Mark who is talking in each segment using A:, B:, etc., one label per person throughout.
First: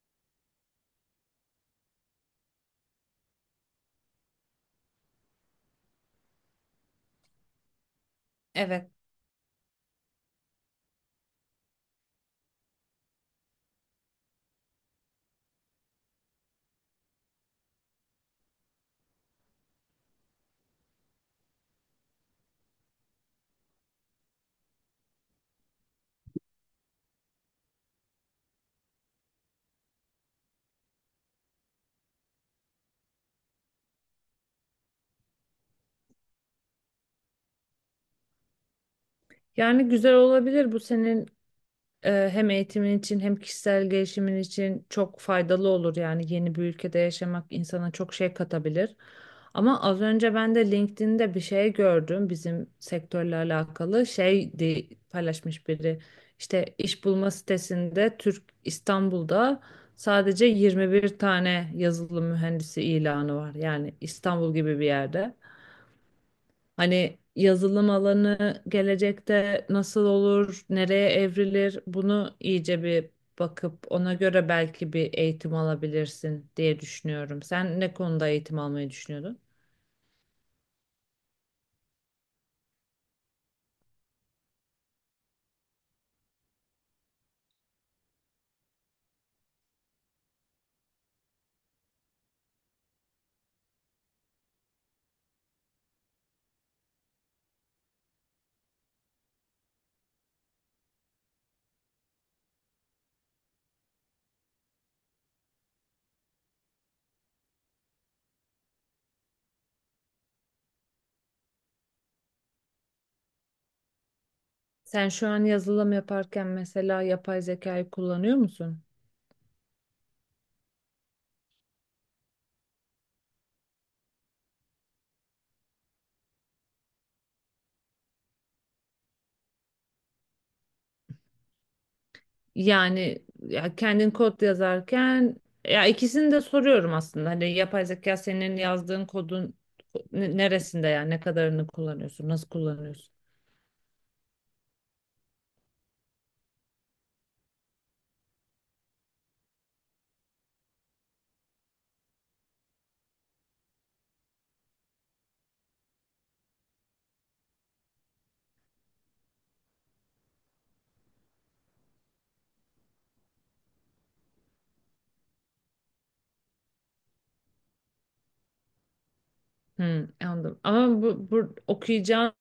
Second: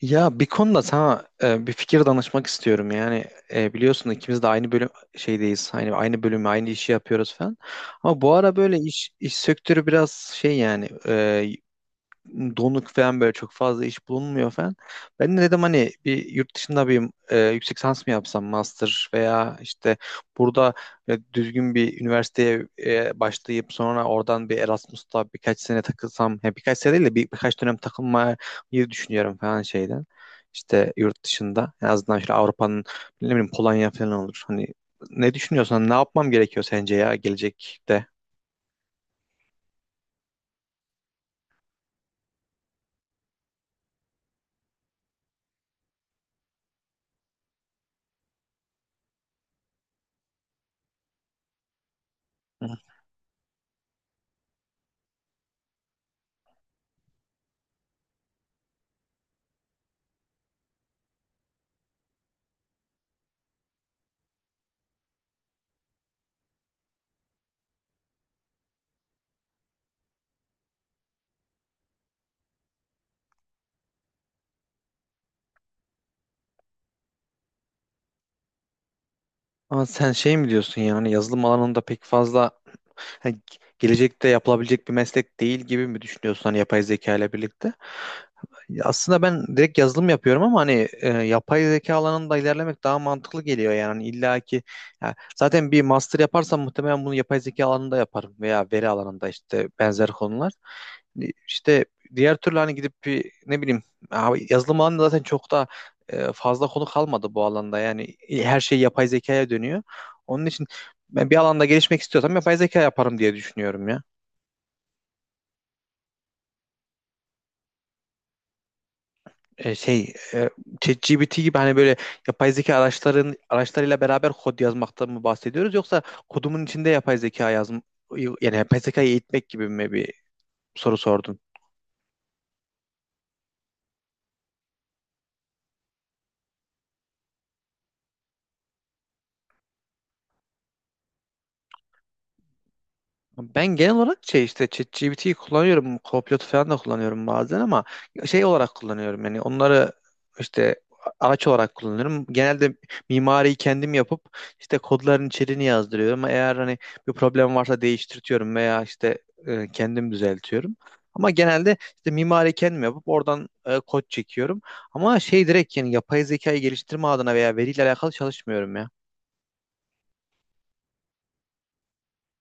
A: Ya bir konuda sana bir fikir danışmak istiyorum. Yani biliyorsun ikimiz de aynı bölüm şeydeyiz. Hani aynı bölümü, aynı işi yapıyoruz falan. Ama bu ara böyle
B: Evet.
A: iş sektörü biraz şey yani donuk falan, böyle çok fazla iş bulunmuyor falan. Ben de dedim hani bir yurt dışında bir yüksek lisans mı yapsam, master, veya işte burada düzgün bir üniversiteye başlayıp sonra oradan bir Erasmus'ta birkaç sene takılsam, ya birkaç sene değil de birkaç dönem takılmayı düşünüyorum falan şeyden. İşte yurt dışında en azından şöyle Avrupa'nın, ne bileyim, Polonya falan olur. Hani ne düşünüyorsan, ne yapmam gerekiyor sence ya gelecekte?
B: Yani güzel olabilir. Bu senin hem eğitimin için hem kişisel gelişimin için çok faydalı olur. Yani yeni bir ülkede yaşamak insana çok şey katabilir. Ama az önce ben de LinkedIn'de bir şey gördüm bizim sektörle alakalı. Şey diye paylaşmış biri. İşte iş bulma sitesinde Türk İstanbul'da sadece 21 tane yazılım mühendisi ilanı var. Yani İstanbul gibi bir yerde. Hani yazılım alanı gelecekte nasıl olur, nereye evrilir bunu iyice bir bakıp ona göre belki bir eğitim alabilirsin diye düşünüyorum. Sen ne konuda eğitim almayı düşünüyordun?
A: Ama sen şey mi diyorsun, yani yazılım alanında pek fazla hani gelecekte yapılabilecek bir meslek değil gibi mi düşünüyorsun, hani yapay zeka ile birlikte? Aslında ben direkt yazılım yapıyorum ama hani yapay zeka alanında ilerlemek daha mantıklı geliyor yani. Hani illa ki, ya zaten bir master yaparsam muhtemelen bunu yapay zeka alanında yaparım veya veri alanında, işte benzer konular. İşte diğer türlü hani gidip bir, ne bileyim, abi yazılım alanında zaten çok da fazla konu kalmadı bu alanda. Yani her şey yapay zekaya dönüyor. Onun için ben bir alanda gelişmek istiyorsam yapay zeka yaparım diye düşünüyorum ya.
B: Sen şu an yazılım yaparken mesela yapay zekayı kullanıyor musun?
A: Şey, ChatGPT gibi, hani böyle yapay zeka araçlarıyla beraber kod yazmaktan mı bahsediyoruz, yoksa kodumun içinde yapay zeka yani yapay zekayı eğitmek gibi mi bir soru sordun?
B: Yani ya kendin kod yazarken ya ikisini de soruyorum aslında. Hani yapay zeka senin yazdığın kodun neresinde yani ne kadarını kullanıyorsun, nasıl kullanıyorsun?
A: Ben genel olarak şey, işte ChatGPT'yi kullanıyorum. Copilot'u falan da kullanıyorum bazen, ama şey olarak kullanıyorum. Yani onları işte araç olarak kullanıyorum. Genelde mimariyi kendim yapıp işte kodların içeriğini yazdırıyorum. Eğer hani bir problem varsa değiştirtiyorum veya işte kendim düzeltiyorum. Ama genelde işte mimari kendim yapıp oradan kod çekiyorum. Ama şey, direkt yani yapay zekayı geliştirme adına veya veriyle alakalı çalışmıyorum ya.
B: Hmm, anladım. Ama bu okuyacağın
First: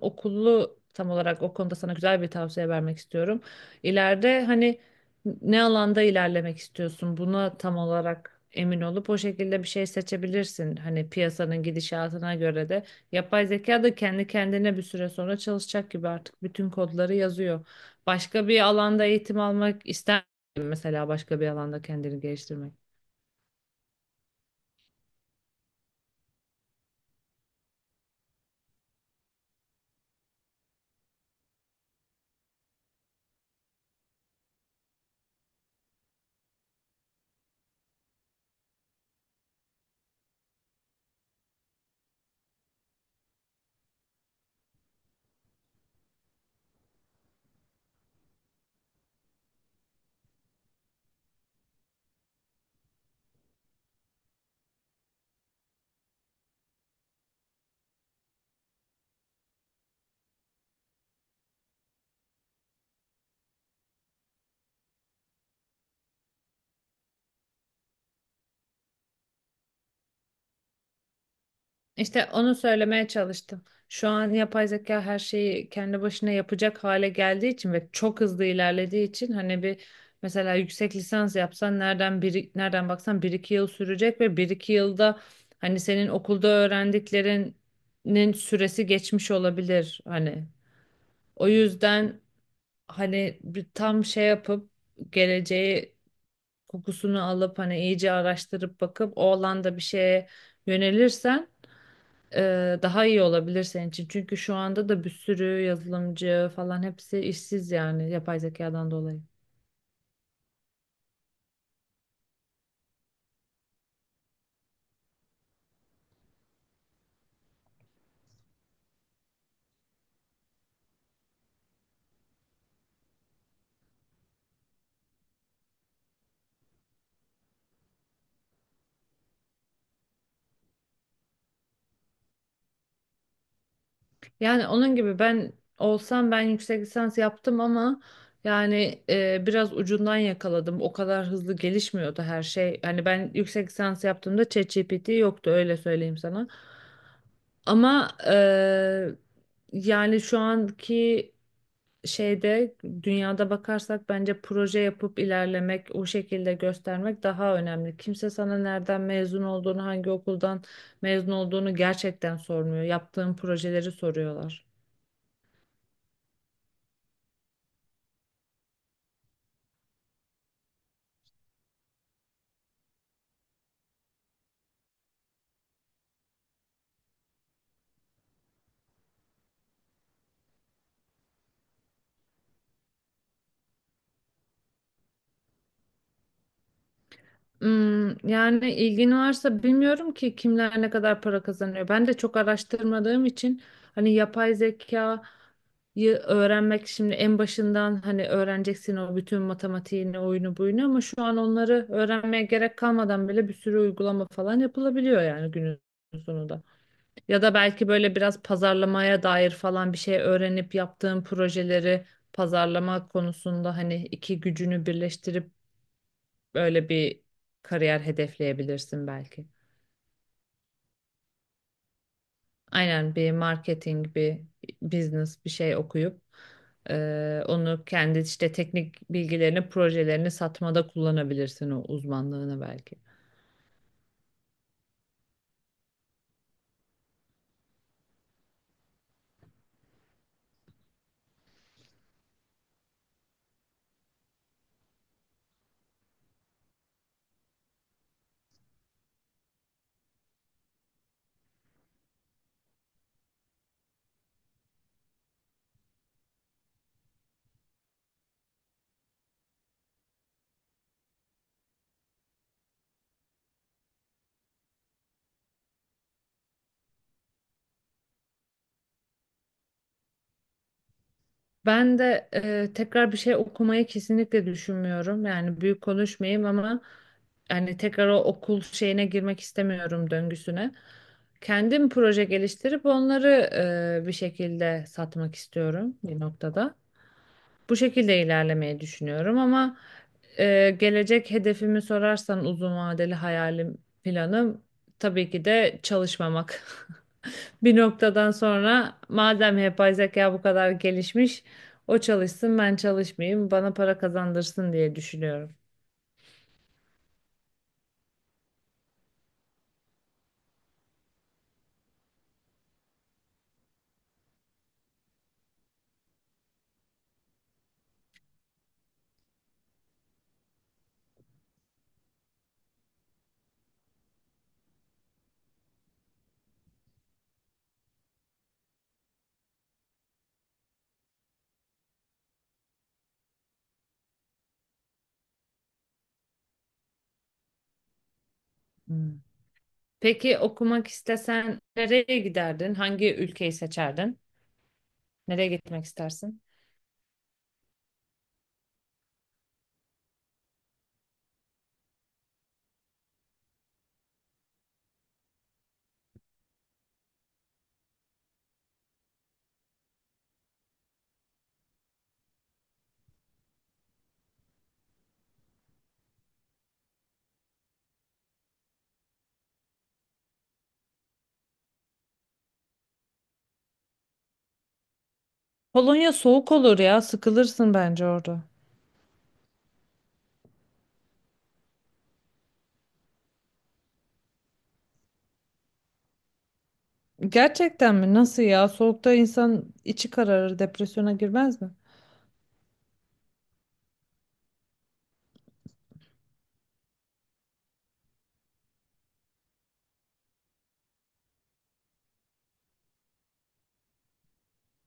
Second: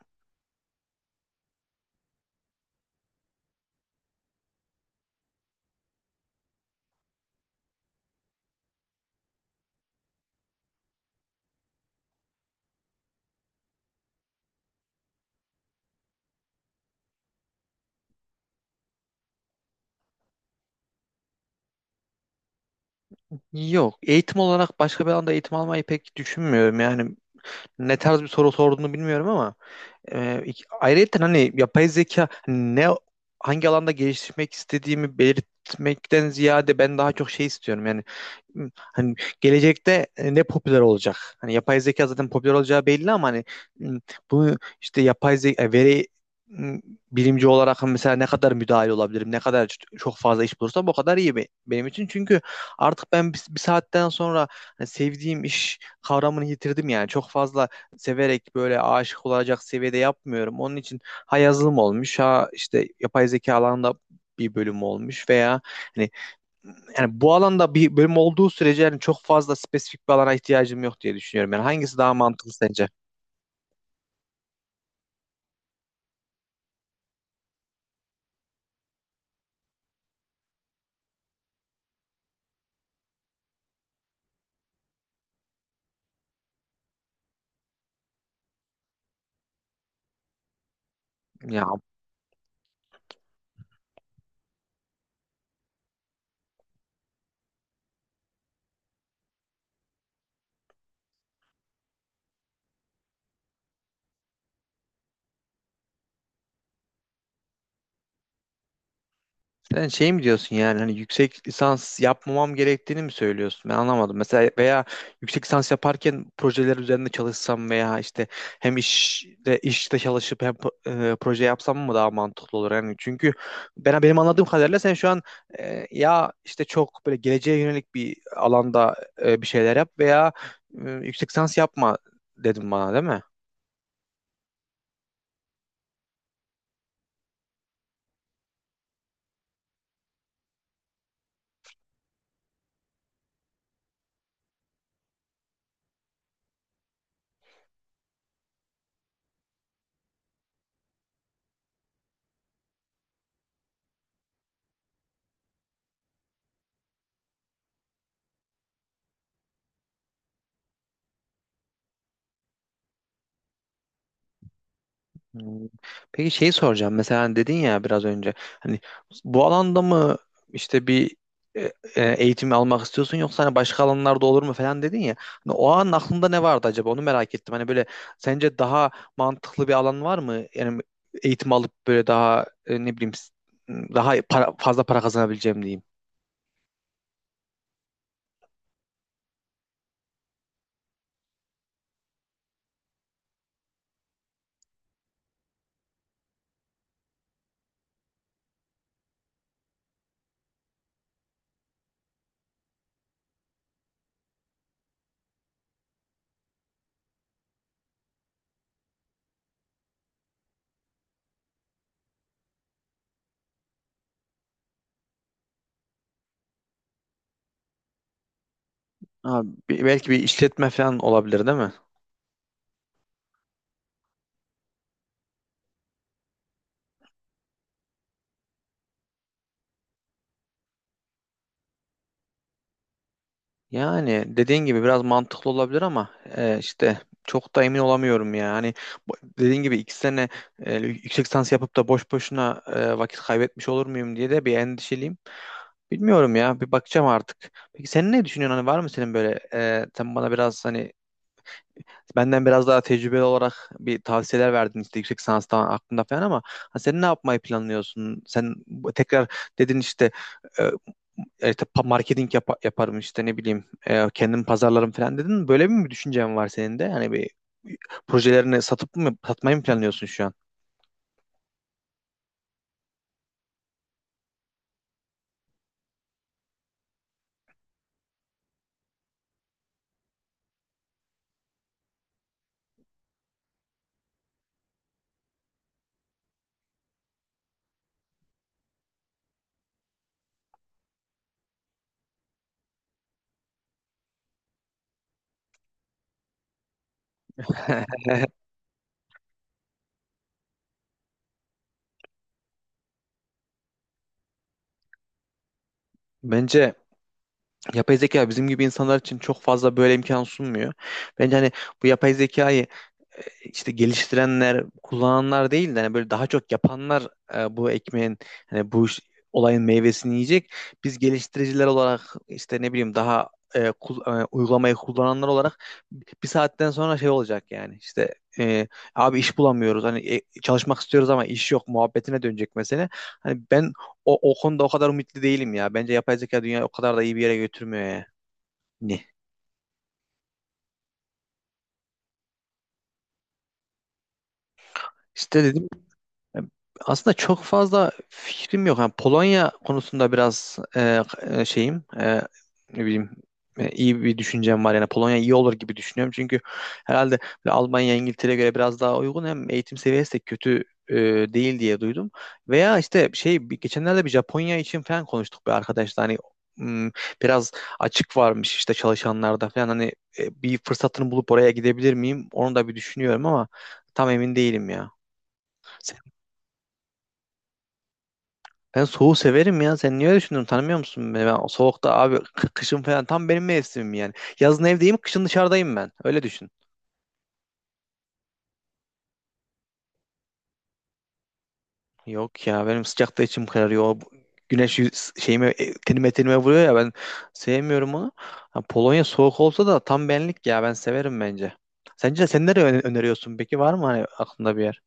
B: okulu tam olarak o konuda sana güzel bir tavsiye vermek istiyorum. İleride hani ne alanda ilerlemek istiyorsun buna tam olarak emin olup o şekilde bir şey seçebilirsin. Hani piyasanın gidişatına göre de yapay zeka da kendi kendine bir süre sonra çalışacak gibi artık bütün kodları yazıyor. Başka bir alanda eğitim almak ister misin mesela başka bir alanda kendini geliştirmek?
A: Yok. Eğitim olarak başka bir alanda eğitim almayı pek düşünmüyorum. Yani ne tarz bir soru sorduğunu bilmiyorum ama ayrıca hani yapay zeka hangi alanda geliştirmek istediğimi belirtmekten ziyade ben daha çok şey istiyorum. Yani hani gelecekte ne popüler olacak? Hani yapay zeka zaten popüler olacağı belli, ama hani m, bunu işte yapay zeka veri bilimci olarak hani mesela ne kadar müdahil olabilirim? Ne kadar çok fazla iş bulursam o kadar iyi benim için. Çünkü artık ben bir saatten sonra hani sevdiğim iş kavramını yitirdim yani. Çok fazla severek, böyle aşık olacak seviyede yapmıyorum. Onun için ha yazılım olmuş, ha işte yapay zeka alanında bir bölüm olmuş, veya hani yani bu alanda bir bölüm olduğu sürece, yani çok fazla spesifik bir alana ihtiyacım yok diye düşünüyorum. Yani hangisi daha
B: İşte
A: mantıklı
B: onu
A: sence?
B: söylemeye çalıştım. Şu an yapay zeka her şeyi kendi başına yapacak hale geldiği için ve çok hızlı ilerlediği için hani bir mesela yüksek lisans yapsan nereden bir nereden baksan bir iki yıl sürecek ve bir iki yılda hani senin okulda öğrendiklerinin süresi geçmiş olabilir hani. O
A: Ya,
B: yüzden hani bir tam şey yapıp geleceği kokusunu alıp hani iyice araştırıp bakıp o alanda bir şeye yönelirsen daha iyi olabilir senin için. Çünkü şu anda da bir sürü yazılımcı falan hepsi işsiz yani yapay zekadan dolayı.
A: sen şey mi diyorsun, yani hani yüksek lisans yapmamam gerektiğini mi söylüyorsun? Ben anlamadım. Mesela, veya yüksek lisans yaparken projeler üzerinde çalışsam veya işte hem işte çalışıp hem proje yapsam mı daha mantıklı olur? Yani çünkü ben benim anladığım kadarıyla sen şu an ya işte çok böyle geleceğe yönelik bir alanda bir şeyler yap veya yüksek lisans yapma dedim bana, değil mi?
B: Yani onun gibi ben olsam ben yüksek lisans yaptım ama yani biraz ucundan yakaladım. O kadar hızlı gelişmiyordu her şey. Hani ben yüksek lisans yaptığımda ChatGPT yoktu öyle söyleyeyim sana. Ama yani şu anki şeyde dünyada bakarsak bence proje yapıp ilerlemek, o şekilde göstermek daha önemli. Kimse sana nereden mezun olduğunu, hangi okuldan mezun olduğunu gerçekten sormuyor. Yaptığın projeleri soruyorlar.
A: Hmm. Peki şey soracağım. Mesela hani dedin ya biraz önce, hani bu alanda mı, işte bir e, eğitim almak istiyorsun, yoksa hani başka alanlarda olur mu falan dedin ya. Hani o an aklında ne vardı acaba? Onu merak ettim. Hani böyle sence daha mantıklı bir alan var mı? Yani eğitim alıp böyle daha, ne bileyim, daha fazla para kazanabileceğim, diyeyim.
B: Hmm, yani ilgin varsa bilmiyorum ki kimler ne kadar para kazanıyor. Ben de çok araştırmadığım için hani yapay zekayı öğrenmek şimdi en başından hani öğreneceksin o bütün matematiğini, oyunu buyunu ama şu an onları öğrenmeye gerek kalmadan bile bir sürü uygulama falan yapılabiliyor yani günün sonunda. Ya da belki böyle biraz pazarlamaya dair falan bir şey öğrenip yaptığın projeleri pazarlama konusunda hani iki gücünü birleştirip böyle bir kariyer hedefleyebilirsin belki.
A: Abi, belki bir işletme falan olabilir, değil mi?
B: Aynen bir marketing, bir business bir şey okuyup onu kendi işte teknik bilgilerini, projelerini satmada kullanabilirsin o uzmanlığını belki.
A: Yani dediğin gibi biraz mantıklı olabilir ama işte çok da emin olamıyorum ya. Hani bu- dediğin gibi iki sene yüksek lisans yapıp da boş boşuna vakit kaybetmiş olur muyum diye de bir endişeliyim. Bilmiyorum ya, bir bakacağım artık. Peki sen ne düşünüyorsun? Hani var mı senin böyle, sen bana biraz hani benden biraz daha tecrübeli olarak bir tavsiyeler verdin işte yüksek lisanstan aklında falan, ama hani sen ne yapmayı planlıyorsun? Sen tekrar dedin işte, e, işte marketing yaparım işte, ne bileyim, kendim pazarlarım falan dedin mi? Böyle mi bir düşüncen var senin de? Hani bir projelerini satıp mı satmayı mı planlıyorsun şu an?
B: Ben de tekrar bir şey okumayı kesinlikle düşünmüyorum. Yani büyük konuşmayayım ama yani tekrar o okul şeyine girmek istemiyorum döngüsüne. Kendim proje geliştirip onları bir şekilde satmak istiyorum bir noktada. Bu şekilde ilerlemeyi düşünüyorum ama gelecek hedefimi sorarsan uzun vadeli hayalim planım tabii ki de çalışmamak. Bir noktadan sonra madem yapay zeka bu kadar gelişmiş, o çalışsın ben çalışmayayım, bana para kazandırsın diye düşünüyorum.
A: Bence yapay zeka bizim gibi insanlar için çok fazla böyle imkan sunmuyor. Bence hani bu yapay zekayı e, işte geliştirenler, kullananlar değil de hani böyle daha çok yapanlar bu ekmeğin, hani bu olayın meyvesini yiyecek. Biz geliştiriciler olarak işte, ne bileyim, daha uygulamayı kullananlar olarak bir saatten sonra şey olacak yani, işte abi iş bulamıyoruz, hani çalışmak istiyoruz ama iş yok muhabbetine dönecek mesele. Hani ben o konuda o kadar umutlu değilim ya. Bence yapay zeka dünyayı o kadar da iyi bir yere götürmüyor ya. Ne?
B: Hmm. Peki okumak istesen nereye giderdin? Hangi ülkeyi seçerdin?
A: İşte
B: Nereye
A: dedim.
B: gitmek
A: E,
B: istersin?
A: Aslında çok fazla fikrim yok. Yani Polonya konusunda biraz şeyim, ne bileyim, iyi bir düşüncem var. Yani Polonya iyi olur gibi düşünüyorum. Çünkü herhalde böyle Almanya, İngiltere'ye göre biraz daha uygun. Hem eğitim seviyesi de kötü e, değil diye duydum. Veya işte şey, geçenlerde bir Japonya için falan konuştuk bir arkadaşla. Hani, m, biraz açık varmış işte çalışanlarda falan. Hani bir fırsatını bulup oraya gidebilir miyim? Onu da bir düşünüyorum ama tam emin değilim ya.
B: Polonya soğuk olur ya, sıkılırsın bence orada.
A: Ben soğuğu severim ya. Sen niye öyle düşünüyorsun? Tanımıyor musun beni? Ben o soğukta, abi, kışın falan tam benim mevsimim yani. Yazın evdeyim, kışın dışarıdayım ben. Öyle düşün.
B: Gerçekten mi? Nasıl ya? Soğukta insan içi kararır, depresyona girmez mi?
A: Yok ya, benim sıcakta içim kararıyor. Güneş şeyime, tenime vuruyor ya, ben sevmiyorum onu. Ha, Polonya soğuk olsa da tam benlik ya, ben severim bence. Sence sen nereye öneriyorsun peki, var mı hani aklında bir yer?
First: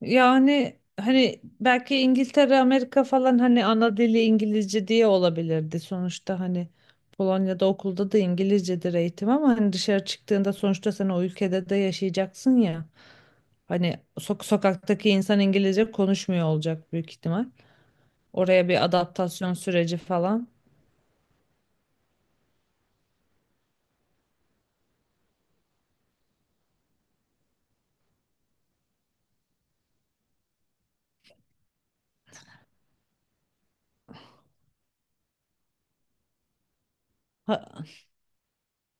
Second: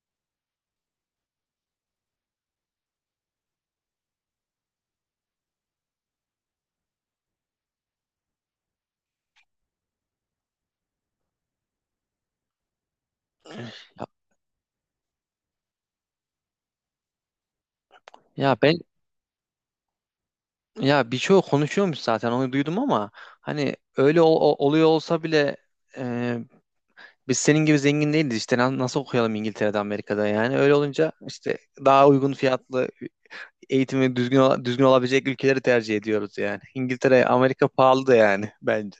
B: Yani hani belki İngiltere, Amerika falan hani ana dili İngilizce diye olabilirdi. Sonuçta hani Polonya'da okulda da İngilizcedir eğitim ama hani dışarı çıktığında sonuçta sen o ülkede de yaşayacaksın ya. Hani
A: Ya,
B: sokaktaki insan İngilizce konuşmuyor olacak büyük ihtimal.
A: ya,
B: Oraya
A: ben,
B: bir adaptasyon süreci falan.
A: ya birçoğu konuşuyormuş zaten onu duydum, ama hani öyle oluyor olsa bile, biz senin gibi zengin değiliz işte, nasıl okuyalım İngiltere'de, Amerika'da? Yani öyle olunca işte daha uygun fiyatlı, eğitimi düzgün olabilecek ülkeleri tercih ediyoruz yani. İngiltere, Amerika
B: Ha,
A: pahalı da yani, bence.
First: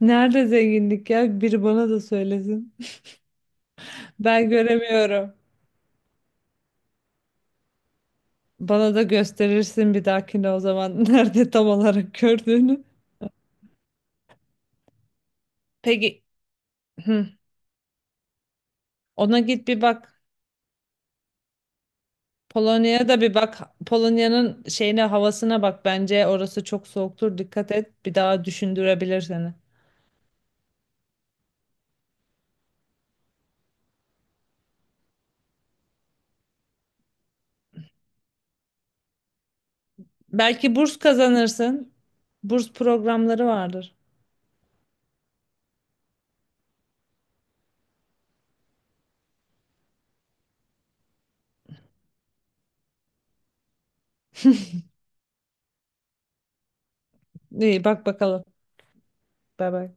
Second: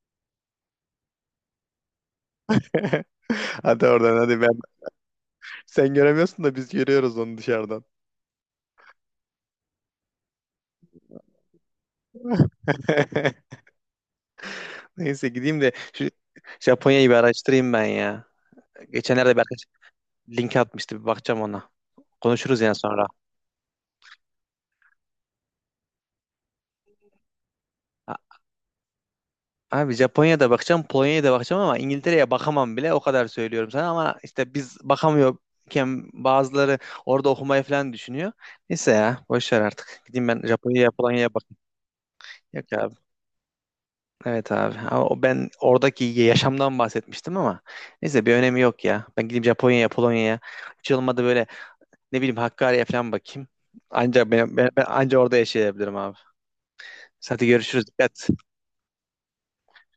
B: nerede zenginlik ya? Biri bana da söylesin.
A: Hadi oradan, hadi
B: Ben
A: ben.
B: göremiyorum.
A: Sen göremiyorsun da biz görüyoruz onu dışarıdan.
B: Bana da gösterirsin bir dahakine o zaman nerede tam olarak gördüğünü.
A: Neyse, gideyim de şu
B: Peki
A: Japonya'yı bir
B: hı,
A: araştırayım ben ya. Geçenlerde
B: ona
A: bir arkadaş
B: git bir bak.
A: link atmıştı, bir bakacağım ona. Konuşuruz yani sonra.
B: Polonya'ya da bir bak. Polonya'nın şeyine havasına bak. Bence orası çok soğuktur. Dikkat et. Bir daha düşündürebilir seni.
A: Abi, Japonya'da bakacağım, Polonya'ya da bakacağım, ama İngiltere'ye bakamam bile, o kadar söylüyorum sana, ama işte biz bakamıyorken bazıları orada okumayı falan düşünüyor. Neyse ya, boş ver artık. Gideyim ben
B: Belki
A: Japonya'ya,
B: burs
A: Polonya'ya bakayım.
B: kazanırsın.
A: Yok
B: Burs
A: abi.
B: programları vardır.
A: Evet abi. Ama o, ben oradaki yaşamdan bahsetmiştim ama neyse, bir önemi yok ya. Ben gideyim Japonya'ya, Polonya'ya. Hiç olmadı böyle, ne bileyim, Hakkari'ye falan bakayım. Anca ben anca orada yaşayabilirim abi. Hadi görüşürüz.
B: İyi bak
A: Dikkat.
B: bakalım. Bay bay.